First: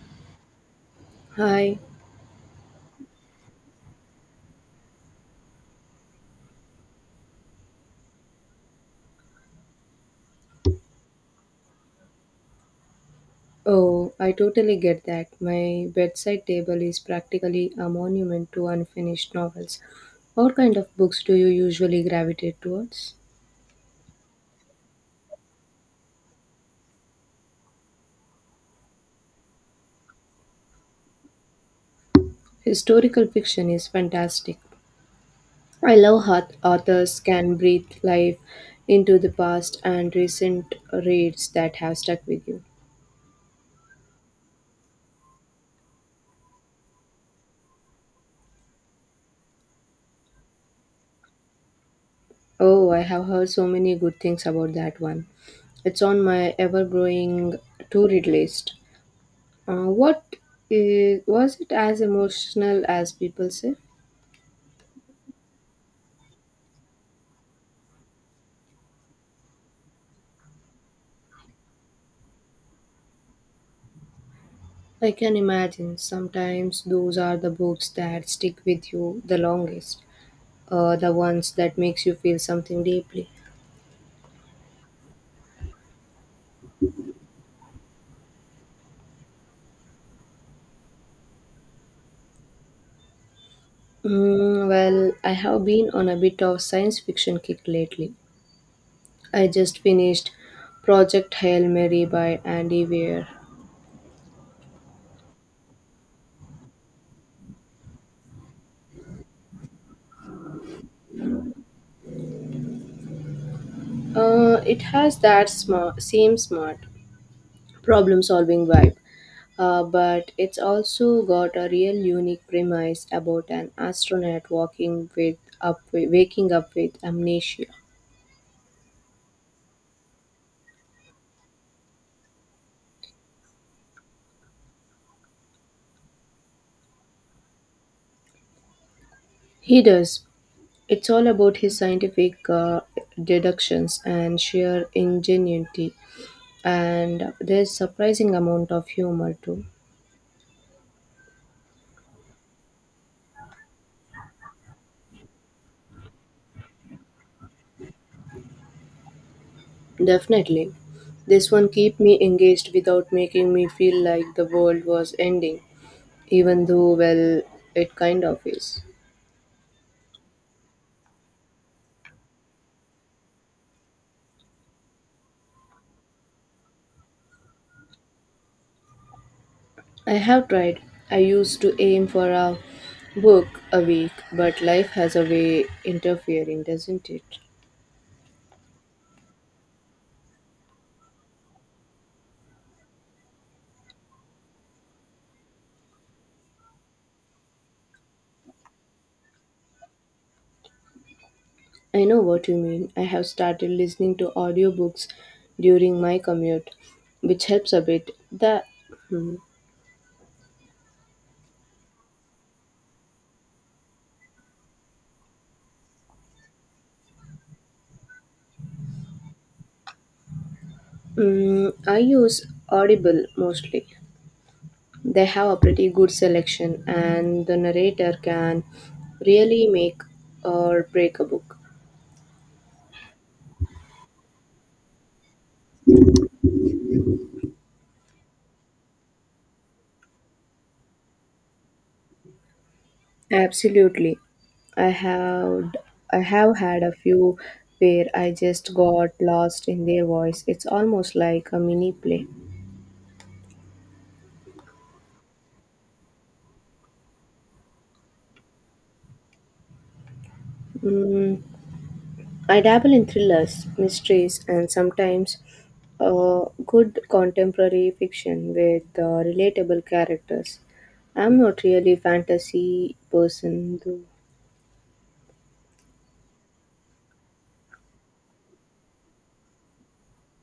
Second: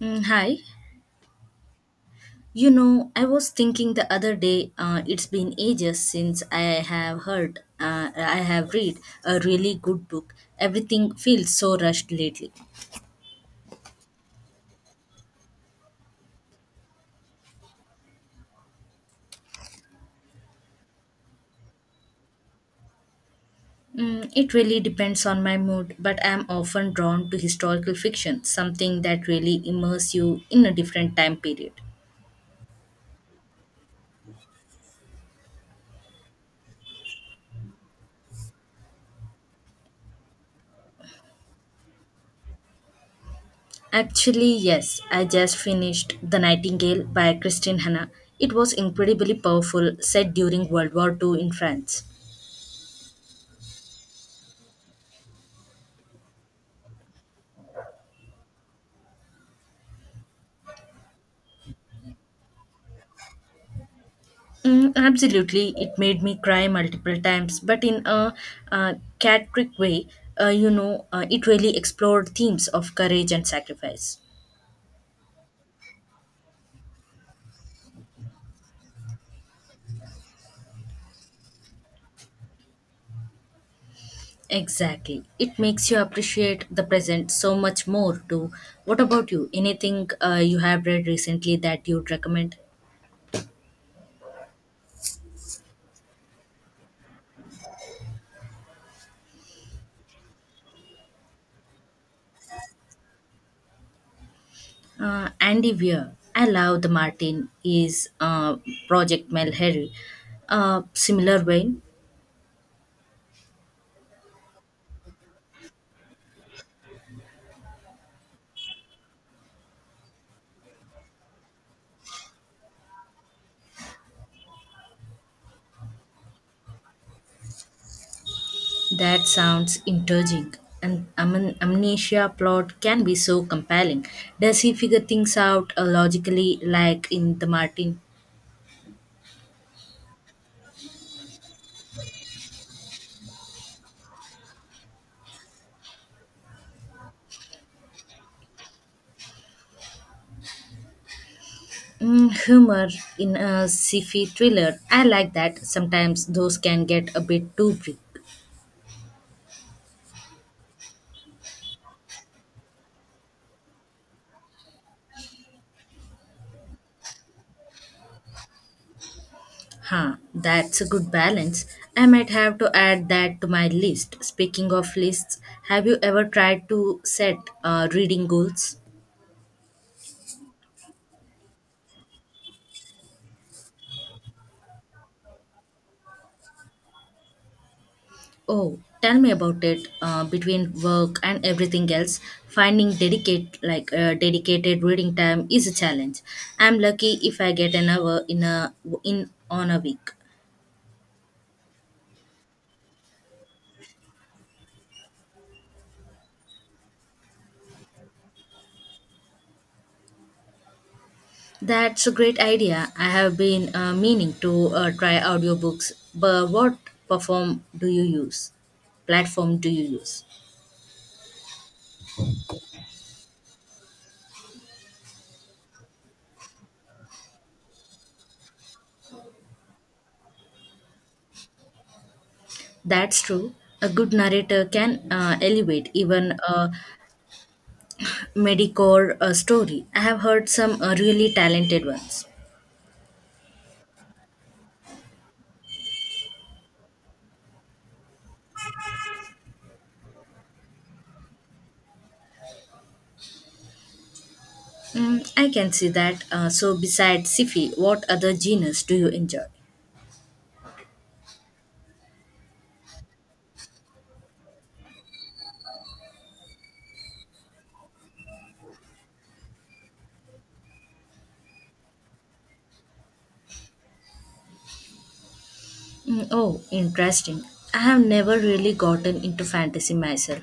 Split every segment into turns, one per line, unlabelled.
Hi.
Hi.
I was thinking the other day, it's been ages since I have read a really good book. Everything feels so rushed lately.
Oh, I totally get that. My bedside table is practically a monument to unfinished novels. What kind of books do you usually gravitate towards?
It really depends on my mood, but I'm often drawn to historical fiction, something that really immerses you in a different time period.
Historical fiction is fantastic. I love how authors can breathe life into the past and recent reads that have stuck with you.
Actually, yes, I just finished The Nightingale by Christine Hanna. It was incredibly powerful, set during World War II in France.
Oh, I have heard so many good things about that one. It's on my ever growing to read list. Uh, what was it as emotional as people say?
Absolutely, it made me cry multiple times, but in a uh, Catrick way. It really explored themes of courage and sacrifice.
I can imagine sometimes those are the books that stick with you the longest, the ones that makes you feel something deeply.
Exactly, it makes you appreciate the present so much more too. What about you? Anything you have read recently that you'd recommend?
Well, I have been on a bit of science fiction kick lately. I just finished Project Hail Mary by Andy Weir.
Andy Weir. I love the Martin is Project Mel Harry. Similar vein.
It has that same smart problem solving vibe, but it's also got a real unique premise about an astronaut walking with up waking up with amnesia.
That sounds intriguing. An amnesia plot can be so compelling. Does he figure things out logically, like in the Martin?
He does. It's all about his scientific deductions and sheer ingenuity, and there's surprising amount of humor too.
Humor in a sci-fi thriller. I like that. Sometimes those can get a bit too big.
Definitely, this one keep me engaged without making me feel like the world was ending, even though well, it kind of is.
Huh, that's a good balance. I might have to add that to my list. Speaking of lists, have you ever tried to set reading goals?
I have tried. I used to aim for a book a week, but life has a way interfering, doesn't it?
Oh, tell me about it. Between work and everything else, finding dedicated reading time is a challenge. I'm lucky if I get an hour in on a week.
I know what you mean. I have started listening to audiobooks during my commute, which helps a bit. The hmm.
That's a great idea. I have been meaning to try audiobooks, but what perform do you use? Platform do you use?
I use Audible mostly. They have a pretty good selection and the narrator can really make or break a book.
That's true. A good narrator can elevate even a mediocre story. I have heard some really talented ones.
Absolutely. I have I have had a few where I just got lost in their voice. It's almost like a mini play.
I can see that. So, besides sci-fi, what other genres do you enjoy?
Mm, I dabble in thrillers, mysteries, and sometimes good contemporary fiction with relatable characters. I'm not really a fantasy person though.
Oh, interesting. I have never really gotten into fantasy myself.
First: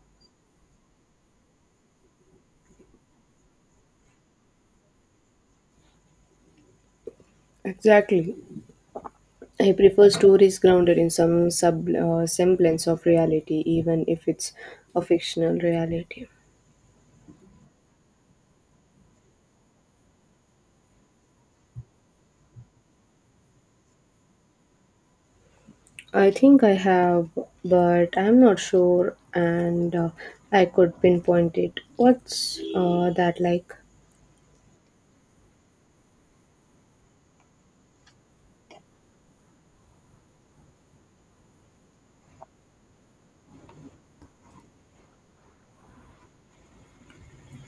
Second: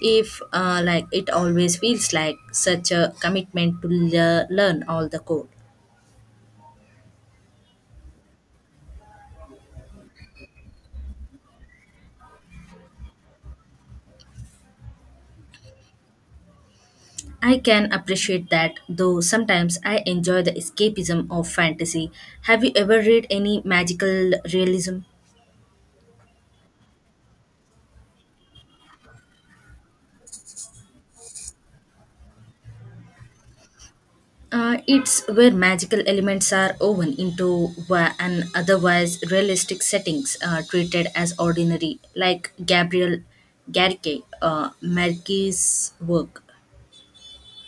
If like it always feels like such a commitment to learn all the code.
Exactly. I prefer stories grounded in some semblance of reality, even if it's a fictional reality.
I can appreciate that, though sometimes I enjoy the escapism of fantasy. Have you ever read any magical realism?
I think I have, but I'm not sure, and I could pinpoint it. What's that like?
It's where magical elements are woven into an otherwise realistic settings treated as ordinary, like Gabriel Garke, Marquis' work.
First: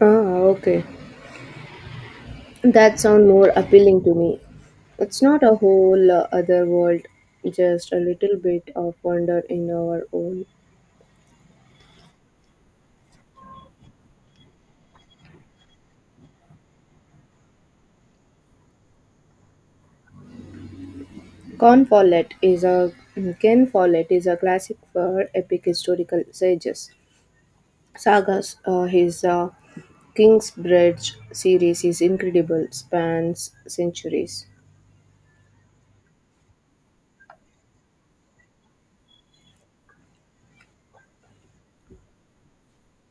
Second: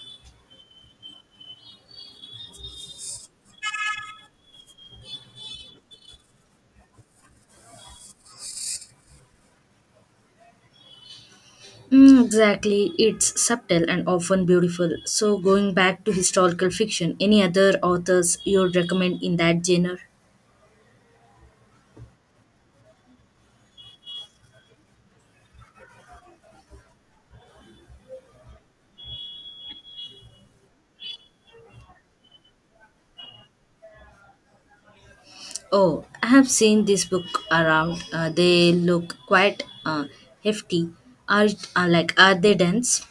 Ah, okay. That sounds more appealing to me. It's not a whole other world, just a little bit of wonder in our own.
Exactly, it's subtle and often beautiful. So, going back to historical fiction, any other authors you'd recommend in that genre?
Con Follett is a Ken Follett is a classic for epic historical sages. Sagas, his Kingsbridge series is incredible, spans centuries.
Oh, I have seen this book around. They look quite hefty. Are are they dense?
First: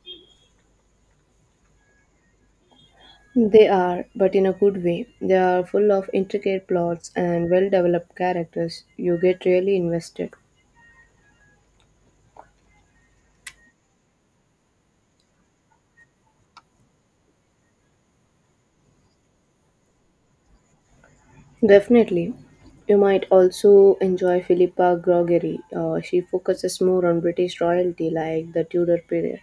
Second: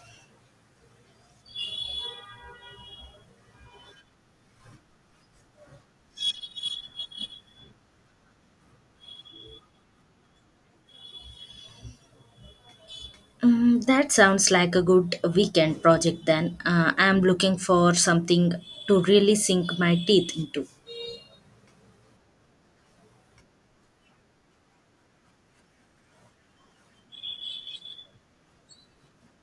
They are, but in a good way. They are full of intricate plots and well developed characters. You get really invested.
That sounds like a good weekend project then. I'm looking for something to really sink my teeth into.
Definitely. You might also enjoy Philippa Gregory. She focuses more on British royalty, like the Tudor period.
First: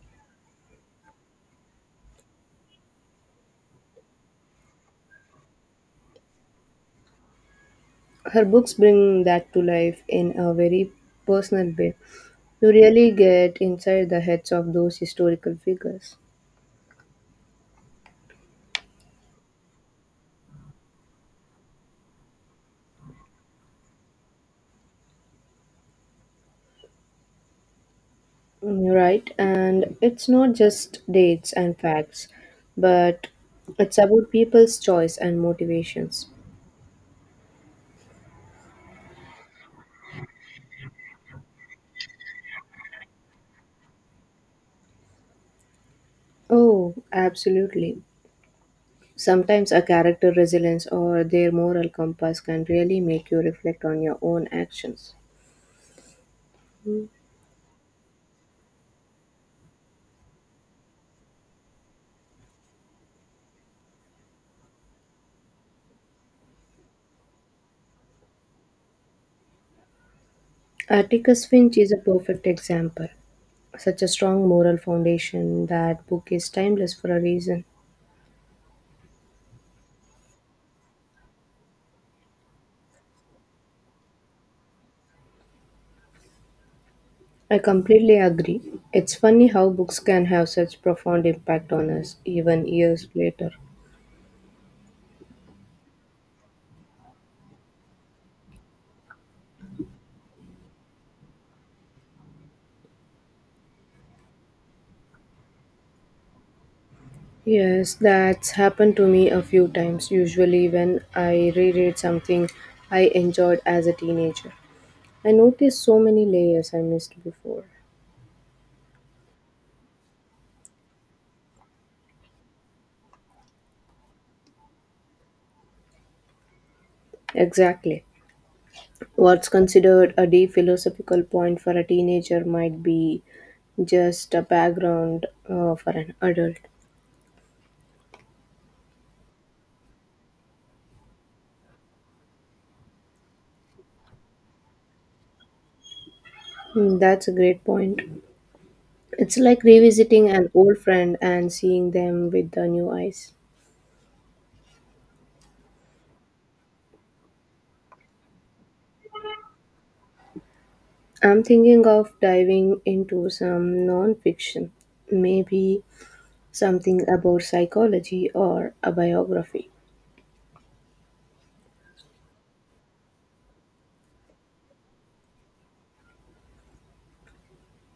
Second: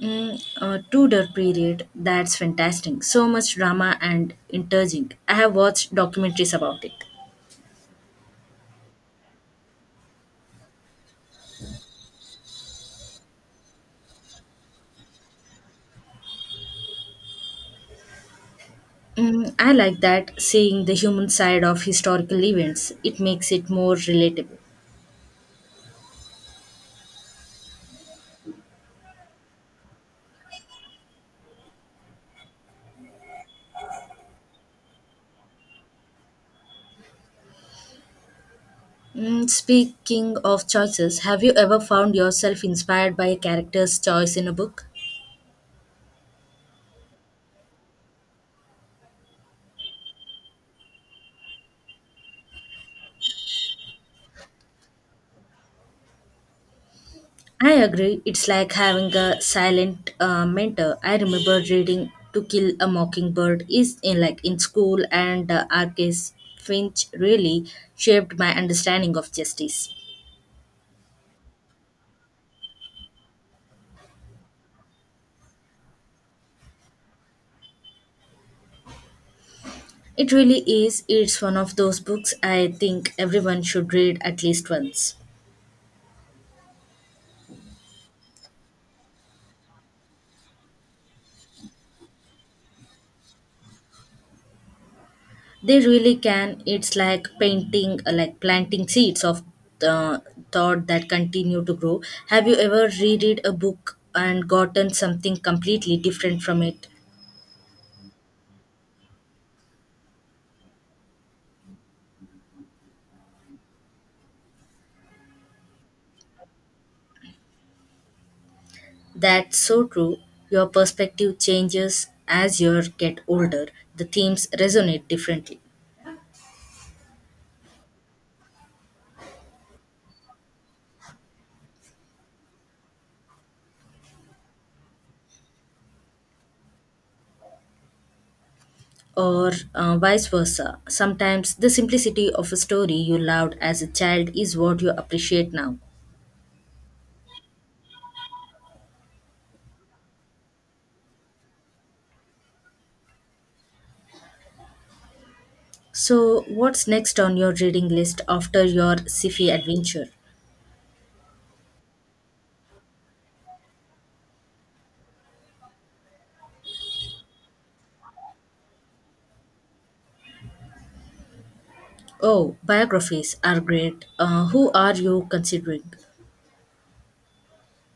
Tudor period, that's fantastic. So much drama and intriguing. I have watched documentaries about it.
Her books bring that to life in a very personal way. You really get inside the heads of those historical figures.
I like that, seeing the human side of historical events. It makes it more relatable.
Right, and it's not just dates and facts, but it's about people's choice and motivations.
Speaking of choices, have you ever found yourself inspired by a character's choice in a book?
Oh, absolutely. Sometimes a character resilience or their moral compass can really make you reflect on your own actions. Mm.
I agree. It's like having a silent mentor. I remember reading To Kill a Mockingbird is in like in school, and R.K.'s Finch really shaped my understanding of justice.
Atticus Finch is a perfect example. Such a strong moral foundation. That book is timeless for a reason.
It really is. It's one of those books I think everyone should read at least once.
I completely agree. It's funny how books can have such profound impact on us even years later.
They really can. It's like like planting seeds of uh, thought that continue to grow. Have you ever reread a book and gotten something completely different from it?
Yes, that's happened to me a few times. Usually, when I reread something I enjoyed as a teenager, I notice so many layers I missed before.
That's so true. Your perspective changes as you get older. The themes resonate differently,
Exactly. What's considered a deep philosophical point for a teenager might be just a background for an adult.
or vice versa. Sometimes the simplicity of a story you loved as a child is what you appreciate now.
That's a great point. It's like revisiting an old friend and seeing them with the new eyes.
So, what's next on your reading list after your sci-fi adventure?
I'm thinking of diving into some non-fiction, maybe something about psychology or a biography.
Oh, biographies are great. Who are you considering?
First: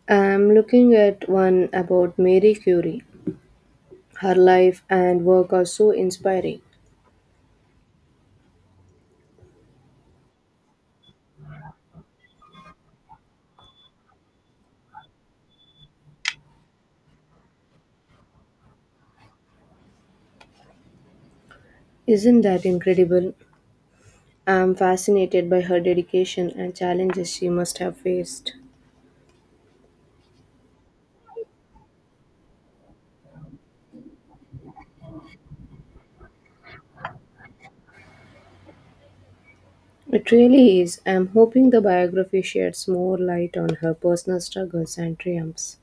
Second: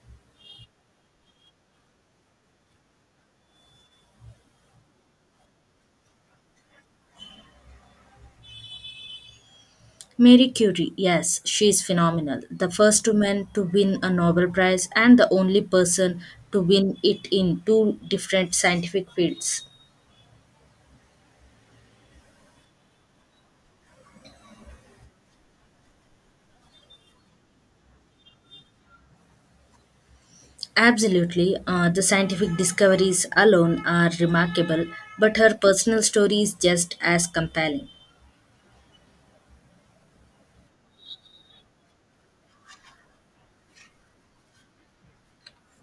I'm looking at one about Marie Curie. Her life and work are so inspiring.
Marie Curie, yes, she is phenomenal. The first woman to win a Nobel Prize and the only person to win it in two different scientific fields.
Isn't that incredible? I'm fascinated by her dedication and challenges she must have faced.
Absolutely, the scientific discoveries alone are remarkable, but her personal story is just as compelling.
It really is. I am hoping the biography sheds more light on her personal struggles and triumphs.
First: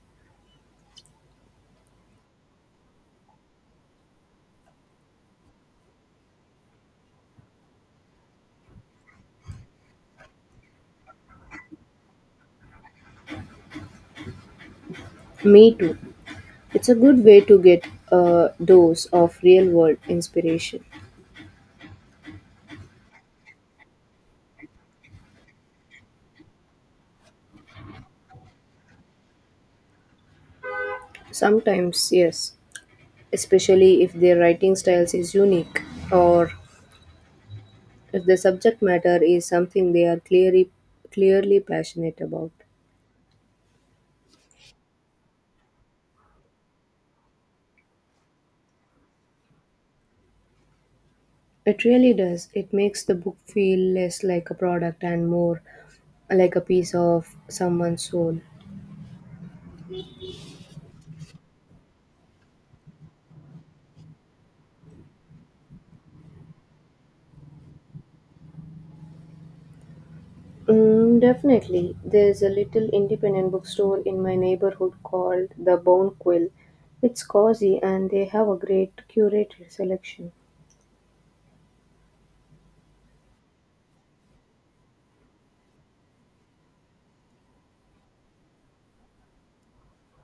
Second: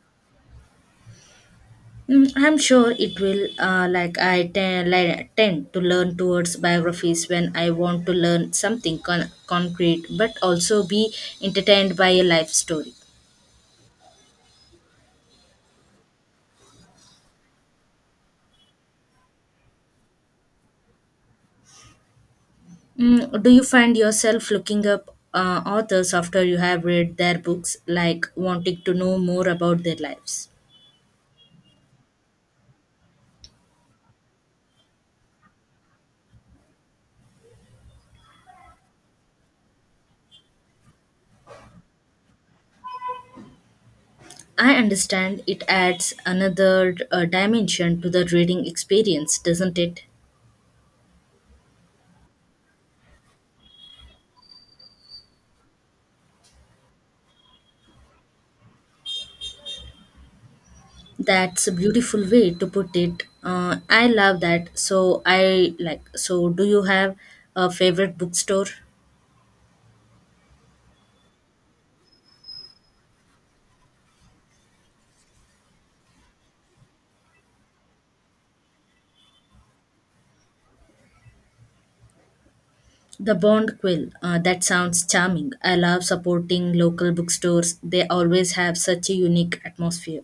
I'm sure it will. Like, I tend to learn towards biographies when I want to learn something concrete, but also be entertained by a life story.
Me too. It's a good way to get a dose of real world inspiration.
Do you find yourself looking up authors after you have read their books, like wanting to know more about their lives?
Sometimes, yes, especially if their writing styles is unique or if the subject matter is something they are clearly passionate about.
I understand it adds another dimension to the reading experience, doesn't it?
It really does. It makes the book feel less like a product and more like a piece of someone's soul.
That's a beautiful way to put it. I love that. So I like. So do you have a favorite bookstore?
Definitely. There's a little independent bookstore in my neighborhood called The Bone Quill. It's cozy and they have a great curated selection.
The Bond Quill. That sounds charming. I love supporting local bookstores. They always have such a unique atmosphere.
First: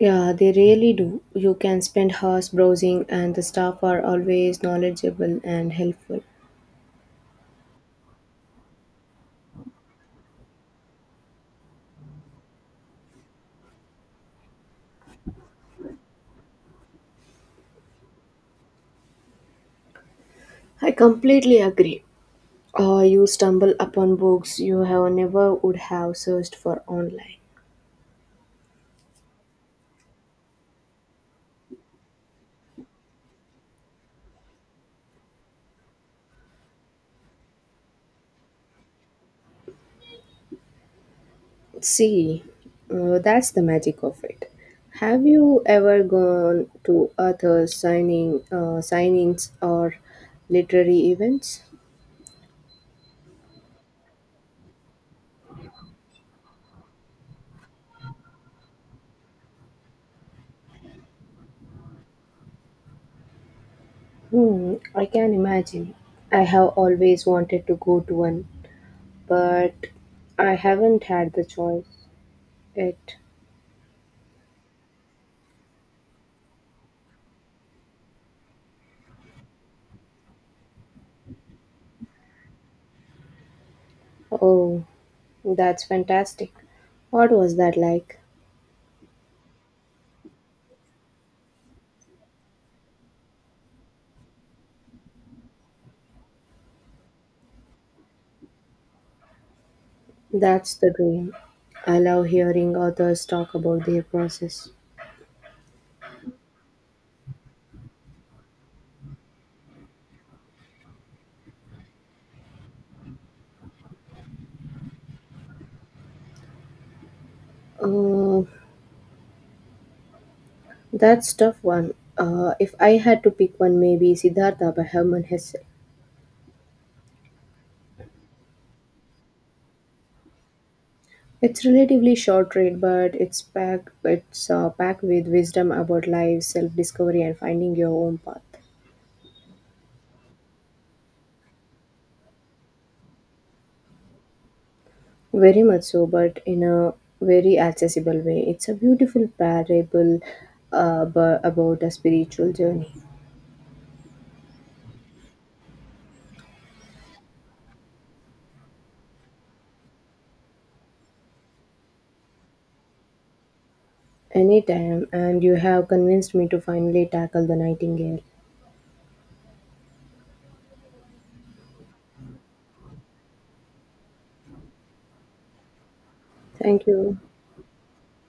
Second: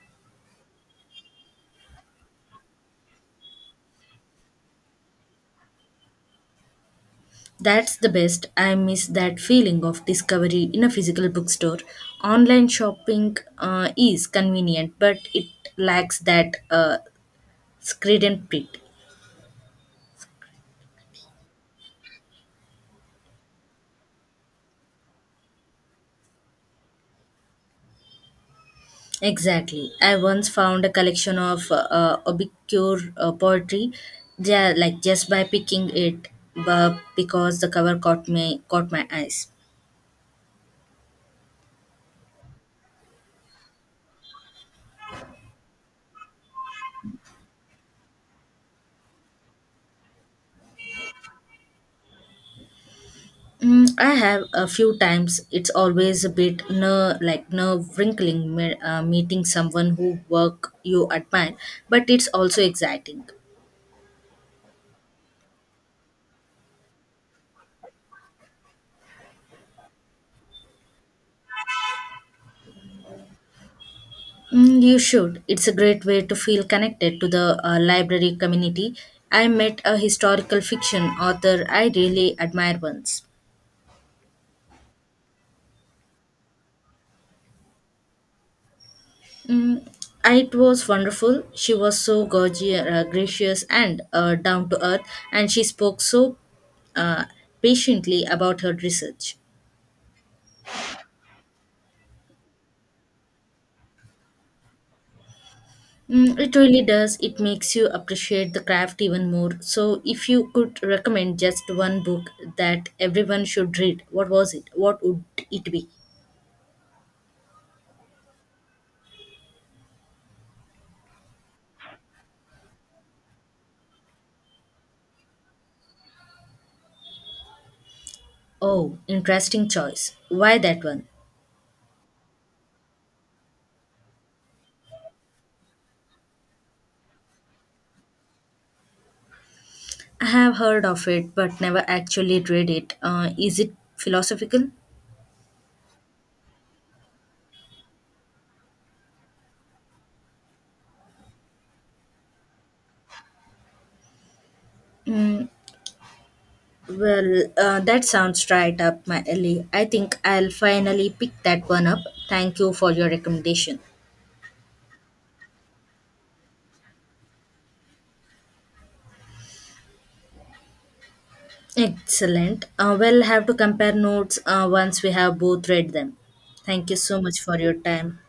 Yeah, they really do. You can spend hours browsing, and the staff are always knowledgeable and helpful.
That's the best. I miss that feeling of discovery in a physical bookstore. Online shopping is convenient, but it lacks that screed and print.
I completely agree. You stumble upon books you have never would have searched for online.
Exactly. I once found a collection of obscure poetry, yeah, like just by picking it, but because the cover caught my eyes.
See, that's the magic of it. Have you ever gone to author signing signings or literary events?
I have a few times. It's always a bit nerve wrinkling meeting someone who work you admire, but it's also exciting.
Hmm, I can imagine. I have always wanted to go to one, but I haven't had the choice yet.
You should. It's a great way to feel connected to the library community. I met a historical fiction author I really admire once.
Oh, that's fantastic. What was that like?
Mm, it was wonderful. She was so gracious, and down to earth, and she spoke so uh, patiently about her research.
That's the dream. I love hearing authors talk about their process.
It really does. It makes you appreciate the craft even more. So, if you could recommend just one book that everyone should read, what was it? What would it be?
Uh, That's tough one. If I had to pick one, maybe Siddhartha by Hermann Hesse.
Oh, interesting choice. Why that one?
It's relatively short read, but it's packed with wisdom about life, self-discovery, and finding your own path.
I have heard of it but never actually read it. Is it philosophical?
Very much so, but in a very accessible way. It's a beautiful parable about a spiritual journey.
Mm, well, that sounds right up my alley. I think I'll finally pick that one up. Thank you for your recommendation.
Anytime, and you have convinced me to finally tackle the nightingale.
Excellent. We'll have to compare notes once we have both read them.
Thank
Thank you
you.
so much for your time.